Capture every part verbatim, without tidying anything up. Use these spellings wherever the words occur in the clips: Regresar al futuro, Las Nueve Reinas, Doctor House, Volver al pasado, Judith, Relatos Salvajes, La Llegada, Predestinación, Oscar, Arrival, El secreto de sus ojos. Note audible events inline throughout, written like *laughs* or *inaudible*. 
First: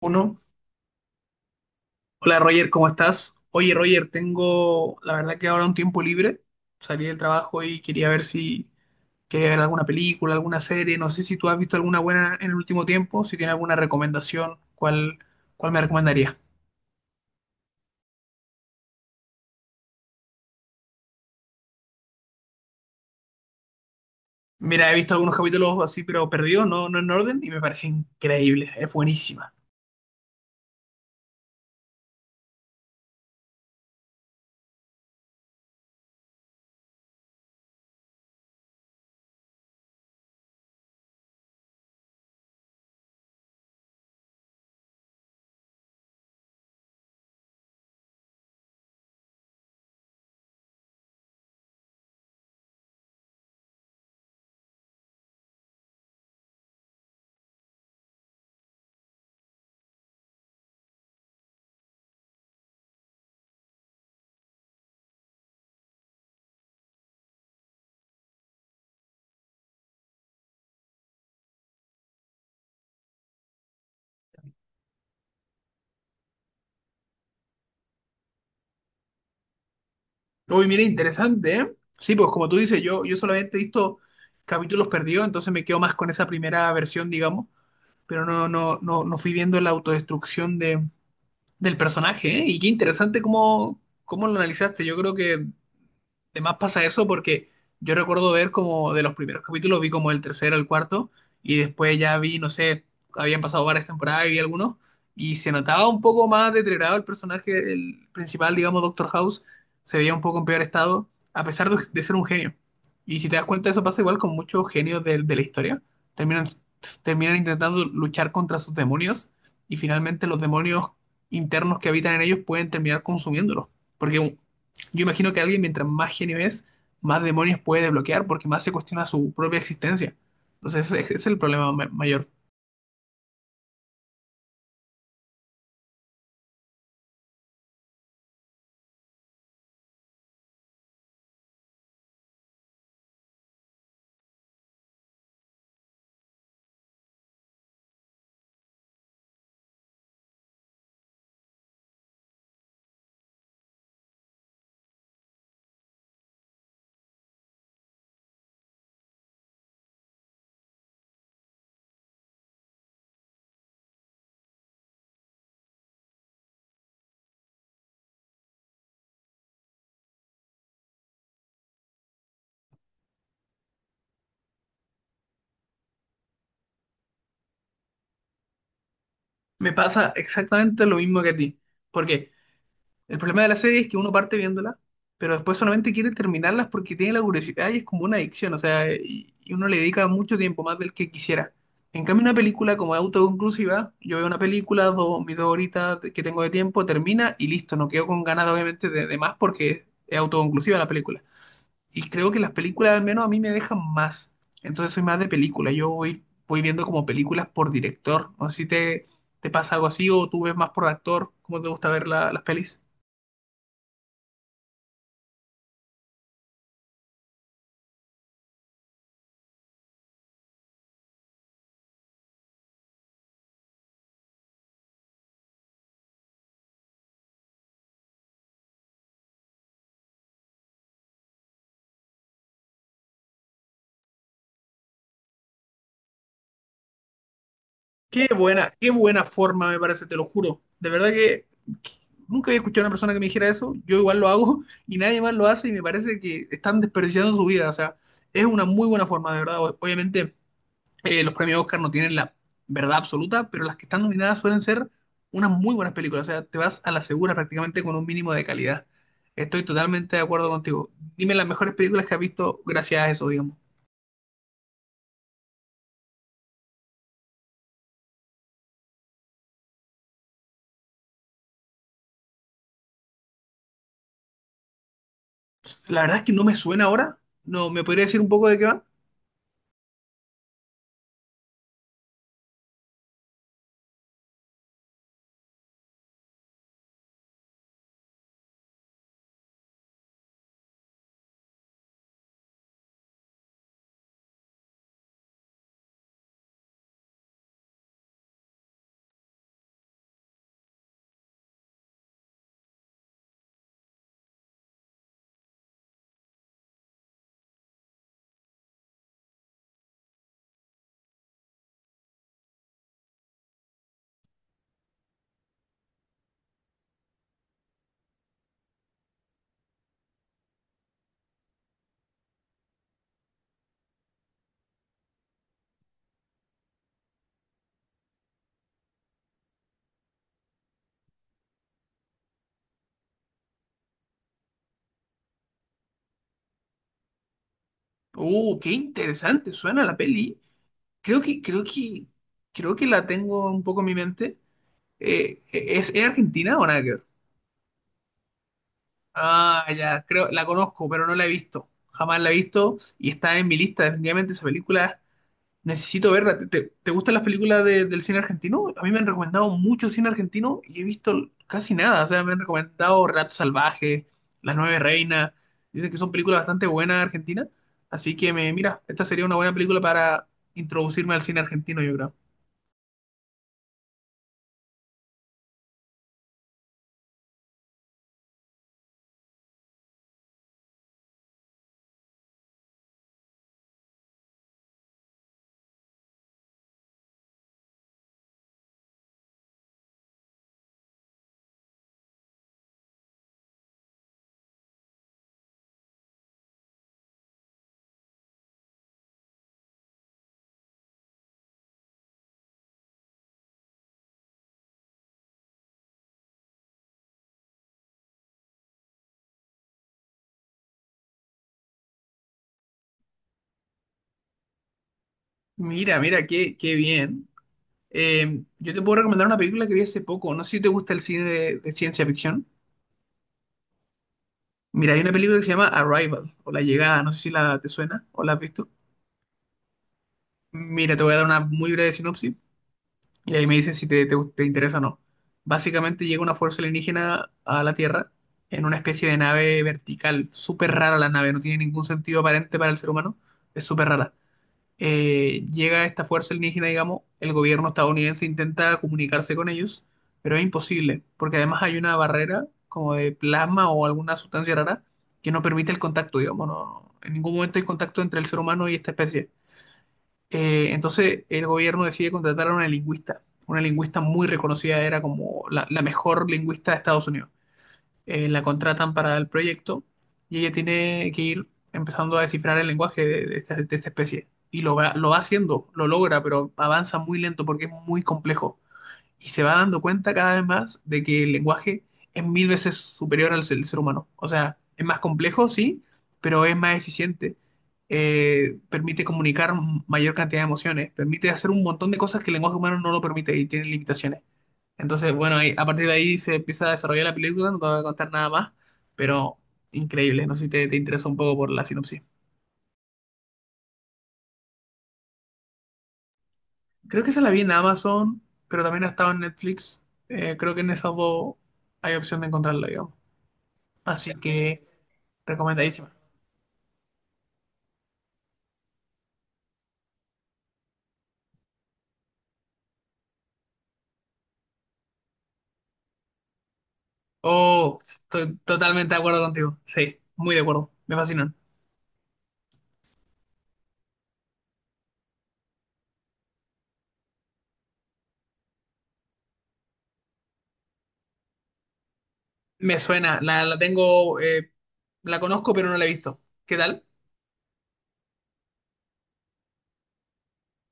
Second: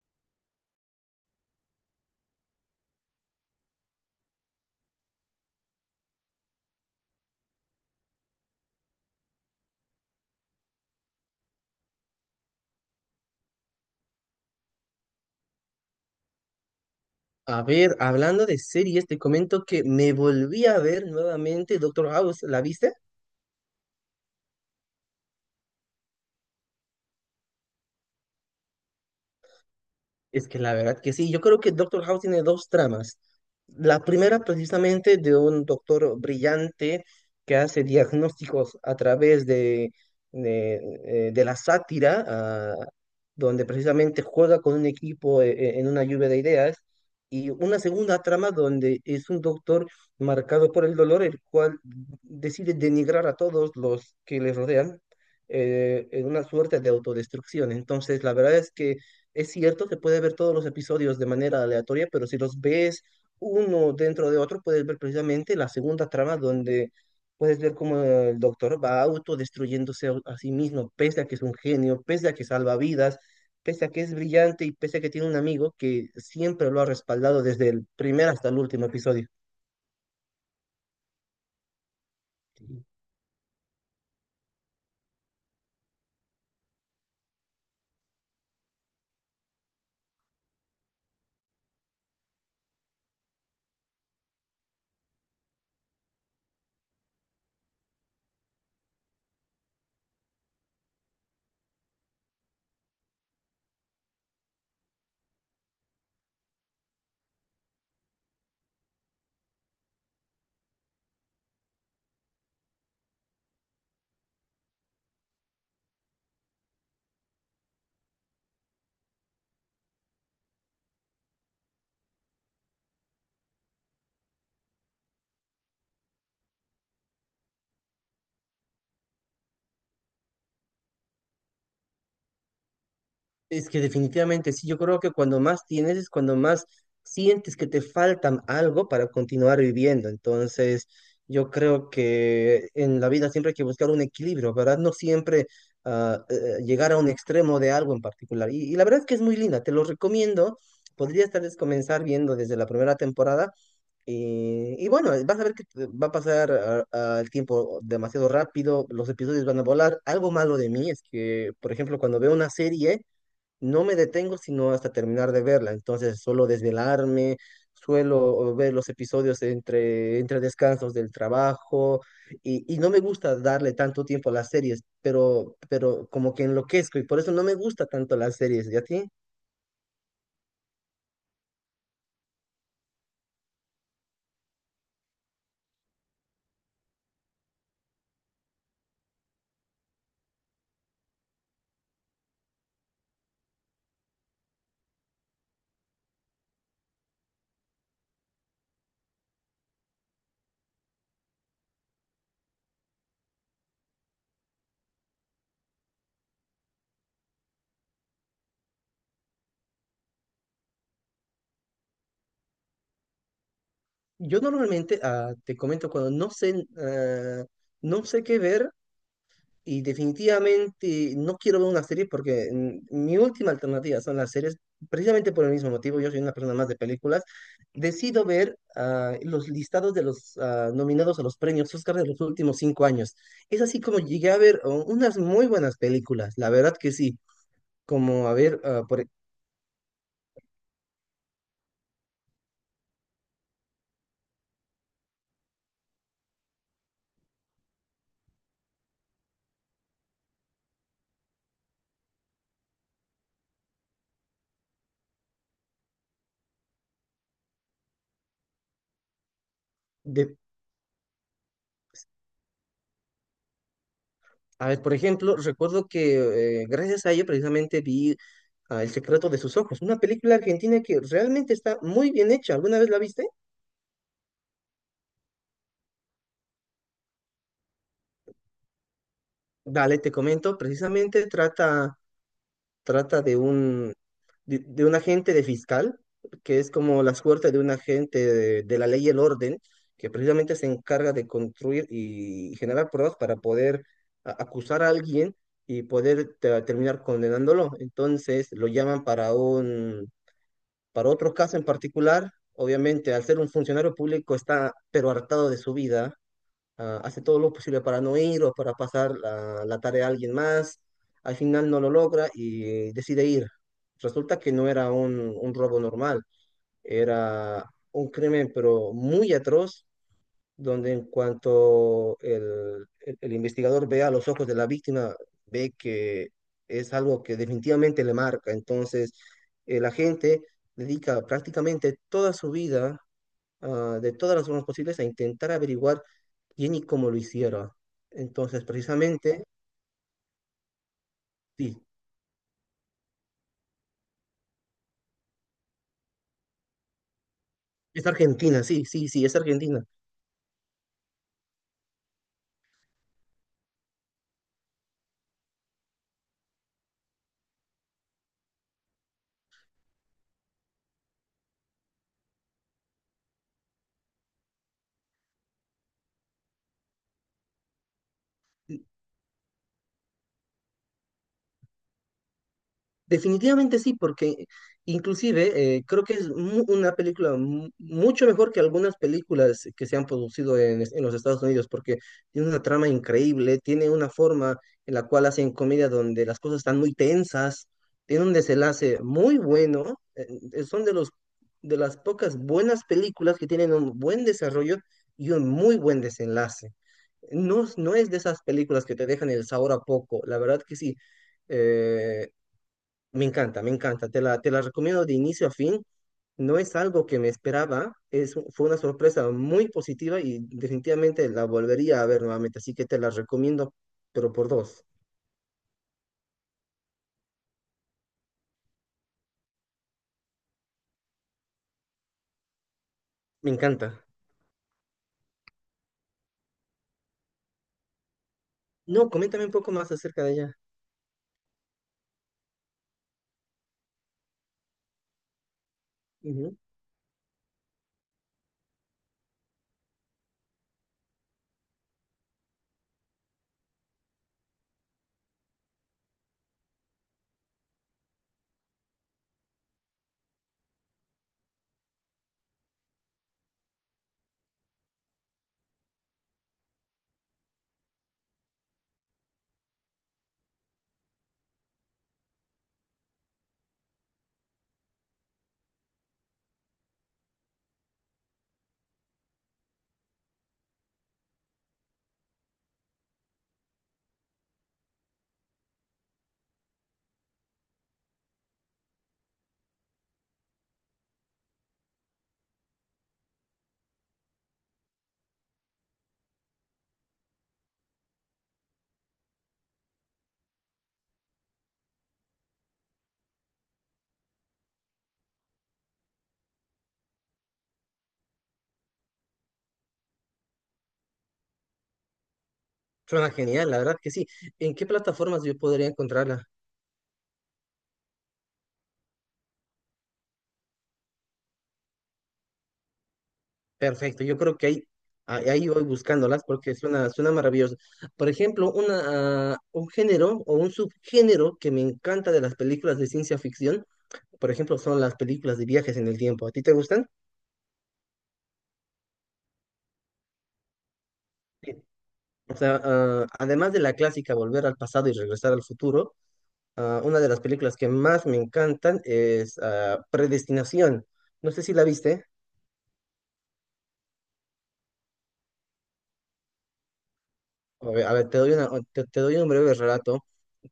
Uno. Hola Roger, ¿cómo estás? Oye Roger, tengo la verdad que ahora un tiempo libre. Salí del trabajo y quería ver si quería ver alguna película, alguna serie. No sé si tú has visto alguna buena en el último tiempo, si tienes alguna recomendación, ¿cuál, cuál me recomendaría? A ver, hablando de series, te comento que me volví a ver nuevamente Doctor House. ¿La viste? Mira, he visto algunos capítulos así, pero perdidos, no, no en orden, y me parece increíble, es buenísima. Es que la verdad que sí, yo creo que Doctor House tiene dos tramas. La primera precisamente de un doctor brillante que hace diagnósticos a través de, de, eh, de la sátira, ah, donde precisamente juega con un equipo eh, eh, en una lluvia de ideas, y una segunda trama donde es un doctor marcado por el dolor, el cual decide denigrar a todos los que le rodean eh, en una suerte de autodestrucción. Entonces, la verdad es que... Es cierto que puedes ver todos los episodios de manera aleatoria, pero si los ves uno dentro de otro, puedes ver precisamente la segunda trama donde puedes ver cómo el doctor va autodestruyéndose a, a sí mismo, pese a que es un genio, pese a que salva vidas, pese a que es brillante y pese a que tiene un amigo que siempre lo ha respaldado desde el primer hasta el último episodio. Uy, mira, interesante, ¿eh? Sí, pues como tú dices, yo, yo solamente he visto capítulos perdidos, entonces me quedo más con esa primera versión, digamos, pero no, no, no, no fui viendo la autodestrucción de, del personaje, ¿eh? Y qué interesante cómo, cómo lo analizaste. Yo creo que además pasa eso porque yo recuerdo ver como de los primeros capítulos, vi como el tercero, el cuarto, y después ya vi, no sé, habían pasado varias temporadas y vi algunos, y se notaba un poco más deteriorado el personaje, el principal, digamos, Doctor House, se veía un poco en peor estado, a pesar de, de ser un genio. Y si te das cuenta, eso pasa igual con muchos genios de, de la historia. Terminan, Terminan intentando luchar contra sus demonios, y finalmente los demonios internos que habitan en ellos pueden terminar consumiéndolos. Porque un- yo imagino que alguien, mientras más genio es, más demonios puede desbloquear porque más se cuestiona su propia existencia. Entonces, ese ese es el problema ma- mayor. Es que definitivamente sí, yo creo que cuando más tienes es cuando más sientes que te faltan algo para continuar viviendo. Entonces, yo creo que en la vida siempre hay que buscar un equilibrio, ¿verdad? No siempre ah, eh, llegar a un extremo de algo en particular. Y, y la verdad es que es muy linda, te lo recomiendo. Podrías tal vez comenzar viendo desde la primera temporada y, y bueno, vas a ver que te- va a pasar ah, ah, el tiempo demasiado rápido, los episodios van a volar. Algo malo de mí es que, por ejemplo, cuando veo una serie, no me detengo sino hasta terminar de verla. Entonces suelo desvelarme, suelo ver los episodios entre, entre descansos del trabajo y, y no me gusta darle tanto tiempo a las series, pero, pero como que enloquezco y por eso no me gusta tanto las series. ¿Y a ti? Me pasa exactamente lo mismo que a ti. Porque el problema de la serie es que uno parte viéndola, pero después solamente quiere terminarlas porque tiene la curiosidad y es como una adicción. O sea, y, y uno le dedica mucho tiempo, más del que quisiera. En cambio, una película como es autoconclusiva, yo veo una película, dos, mis dos horitas que tengo de tiempo, termina y listo. No quedo con ganas, obviamente, de, de más porque es autoconclusiva la película, y creo que las películas al menos a mí me dejan más. Entonces soy más de película. Yo voy, voy viendo como películas por director. No sé si te, te pasa algo así o tú ves más por actor. ¿Cómo te gusta ver la- las pelis? Yo normalmente, ah, te comento, cuando no sé, ah, no sé qué ver, y definitivamente no quiero ver una serie porque mm, mi última alternativa son las series, precisamente por el mismo motivo, yo soy una persona más de películas, decido ver ah, los listados de los ah, nominados a los premios Oscar de los últimos cinco años. Es así como llegué a ver oh, unas muy buenas películas, la verdad que sí, como Qué a ver, buena, ah, qué por, e- buena forma me parece, te lo juro. De verdad que, que nunca había escuchado a una persona que me dijera eso. Yo igual lo hago *laughs* y nadie más lo hace y me parece que están desperdiciando su vida. O sea, es una muy buena forma, de verdad. O- Obviamente, Eh, los premios Oscar no tienen la verdad absoluta, pero las que están nominadas suelen ser unas muy buenas películas. O sea, te vas a la segura prácticamente con un mínimo de calidad. Estoy totalmente de de- acuerdo contigo. Dime las mejores películas que has visto gracias a eso, digamos. a ver, por ejemplo, recuerdo que eh, gracias a ello precisamente vi ah, El secreto de sus ojos, una película argentina que realmente está muy bien hecha, ¿alguna vez la viste? La verdad es que no me suena ahora. No, ¿me podría decir un poco de qué va? Dale, te comento, precisamente trata, trata de un, de, de un agente de fiscal, que es como la suerte de un agente de, de la ley y el orden, que precisamente se encarga de construir y generar pruebas para poder a- acusar a alguien y poder te- terminar condenándolo. Entonces lo llaman para un, para otro caso en particular. Obviamente, al ser un funcionario público está pero hartado de su vida, ah, hace todo lo posible para no ir o para pasar la, la tarea a alguien más, al final no lo logra y decide ir. Resulta que no era un, un robo normal, era un crimen pero muy atroz, donde en cuanto el, el- el investigador ve a los ojos de la víctima, ve que es algo que definitivamente le marca. Entonces, eh, la gente dedica prácticamente toda su vida, ah, de todas las formas posibles a intentar averiguar quién y cómo lo hicieron. Uh, Entonces, qué precisamente, interesante suena la peli. Creo que, creo sí, que, Creo que la tengo un poco en mi mente. Eh, ¿es, es Argentina o nada que... es Argentina, sí, sí, sí, es Ah, Argentina. ya, creo, la conozco, pero no la he visto. Jamás la he visto y está en mi lista. Definitivamente esa película necesito verla. ¿Te, te- te gustan las películas de- del cine argentino? A mí me han recomendado mucho cine argentino y he visto casi nada. O sea, me han recomendado Relatos Salvajes, Las Nueve Reinas. Dicen que son películas bastante buenas argentinas. Así que me, mira, esta sería una buena película para introducirme al cine argentino, yo creo. Definitivamente sí, porque inclusive eh, creo que es mu- una película mu- mucho mejor que algunas películas que se han producido en, es- en los Estados Unidos, porque tiene una trama increíble, tiene una forma en la cual hacen comedia donde las cosas están muy tensas, tiene un desenlace muy bueno, eh, eh, son de los de las pocas buenas películas que tienen un buen desarrollo y un muy buen desenlace. No, es- no es de esas películas que te dejan el sabor a poco, la verdad que sí. Eh, Me encanta, me encanta. Te la, te la recomiendo de inicio a fin. No es algo que me esperaba, es, fue una sorpresa muy positiva y definitivamente la volvería a ver nuevamente, así que te la recomiendo, pero por dos. Mira, mira, qué, qué bien. Eh, yo te puedo recomendar una película que vi hace poco. No sé si te gusta el cine de de ciencia ficción. Me encanta. Mira, hay una película que se llama Arrival o La Llegada, no sé si la te suena o la has visto. No, coméntame un poco más acerca de ella. Mira, te voy a dar una muy breve sinopsis y ahí me dices si te, te, te interesa o no. Básicamente llega una Ujú. fuerza alienígena a la Tierra en una especie de nave vertical, súper rara la nave, no tiene ningún sentido aparente para el ser humano, es súper rara. Eh, llega esta fuerza alienígena, digamos, el gobierno estadounidense intenta comunicarse con ellos, pero es imposible, porque además hay una barrera como de plasma o alguna sustancia rara que no permite el contacto, digamos, no, en ningún momento hay contacto entre el ser humano y esta especie. Eh, entonces el gobierno decide contratar a una lingüista, una lingüista muy reconocida, era como la, la mejor lingüista de Estados Unidos. Eh, la contratan para el proyecto y ella tiene que ir empezando a descifrar el lenguaje de, de esta, de esta especie. Y lo, va- lo va haciendo, lo logra, pero avanza muy lento porque es muy complejo. Y se va dando cuenta cada vez más de que el lenguaje es mil veces superior al ser, ser humano. O sea, es más complejo, sí, pero es más eficiente. Eh, permite comunicar mayor cantidad de emociones, permite hacer un montón de cosas que el lenguaje humano no lo permite y tiene limitaciones. Entonces, bueno, ahí- a partir de ahí se empieza a desarrollar la película, no te voy a contar nada más, pero increíble, no sé si te, te interesa un poco por la sinopsis. Suena genial, la verdad que sí. ¿En qué plataformas yo podría encontrarla? Creo que esa la vi en Amazon, pero también ha estado en Netflix. Eh, creo que en esas dos hay opción de encontrarla, digamos. Así Perfecto, yo creo que que ahí, ahí ahí voy recomendadísima. buscándolas porque suena, suena maravilloso. Por ejemplo, una, ah, un género o un subgénero que me encanta de las películas de ciencia ficción, por ejemplo, son las películas de viajes en el tiempo. ¿A ti te gustan? Oh, estoy totalmente de acuerdo contigo. Sí, muy de acuerdo. Me fascinan. Sí. O sea, ah, además de la clásica Volver al pasado y regresar al futuro, ah, una de las películas que más me encantan es ah, Predestinación. No sé si la viste. Me suena, la, la tengo, eh, la conozco, pero no la he visto. ¿Qué tal? A ver, a ver, te doy una- te, te doy un breve relato.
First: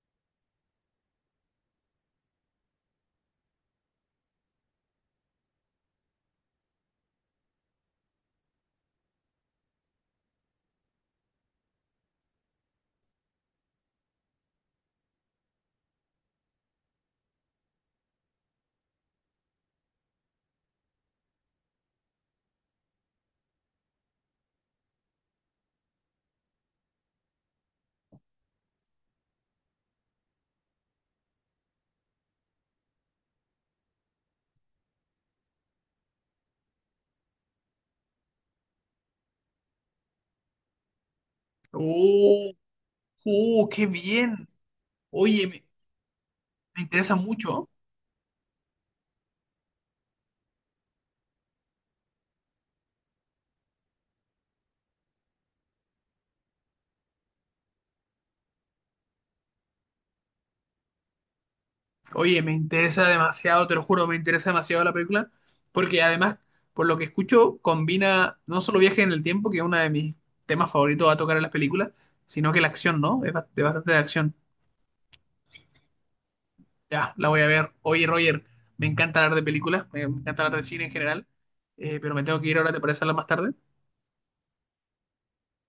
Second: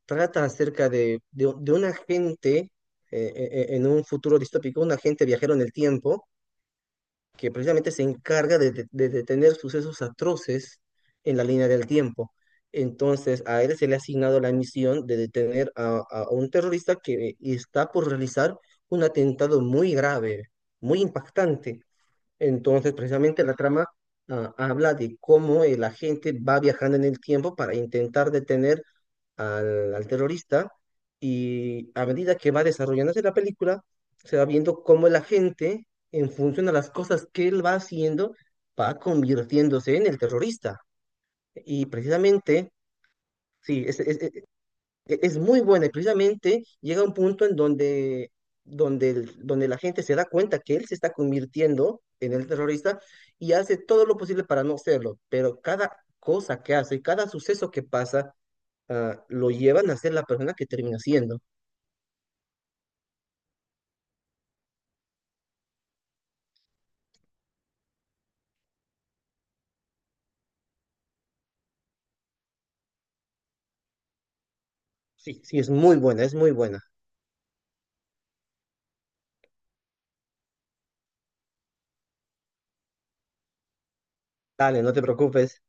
Trata acerca de, de, de un agente eh, eh, eh, en un futuro distópico, un agente viajero en el tiempo que precisamente se encarga de, de- de detener sucesos atroces en la línea del tiempo. Entonces, a él se le ha asignado la misión de detener a, a un terrorista que está por realizar un atentado muy grave, muy impactante. Entonces, precisamente la trama, ah, habla de cómo el agente va viajando en el tiempo para intentar detener al, al terrorista y a medida que va desarrollándose la película, se va viendo cómo la gente, en función a las cosas que él va haciendo, va convirtiéndose en el terrorista. Y ¡Oh, precisamente, oh, sí, qué es, es- bien! es- es Oye, muy me, buena y precisamente me llega un interesa punto en mucho. donde, donde, el- donde la gente se da cuenta que él se está convirtiendo en el terrorista y hace todo lo posible para no serlo, pero cada cosa que hace, cada suceso que pasa, ah, lo llevan a ser la persona que termina siendo. Oye, me interesa demasiado, te lo juro, me interesa demasiado la película, porque además, por lo que escucho, combina no solo viaje en el tiempo, que es uno de mis temas favoritos a tocar en las películas, sino que la acción, ¿no? Es ba- de bastante de acción. Sí, sí, es muy buena, es muy buena. Ya, la voy a ver. Oye, Roger, me encanta hablar de películas, me me encanta hablar de cine en general, eh, pero me tengo que ir ahora, ¿te parece hablar más tarde? Dale, no te preocupes.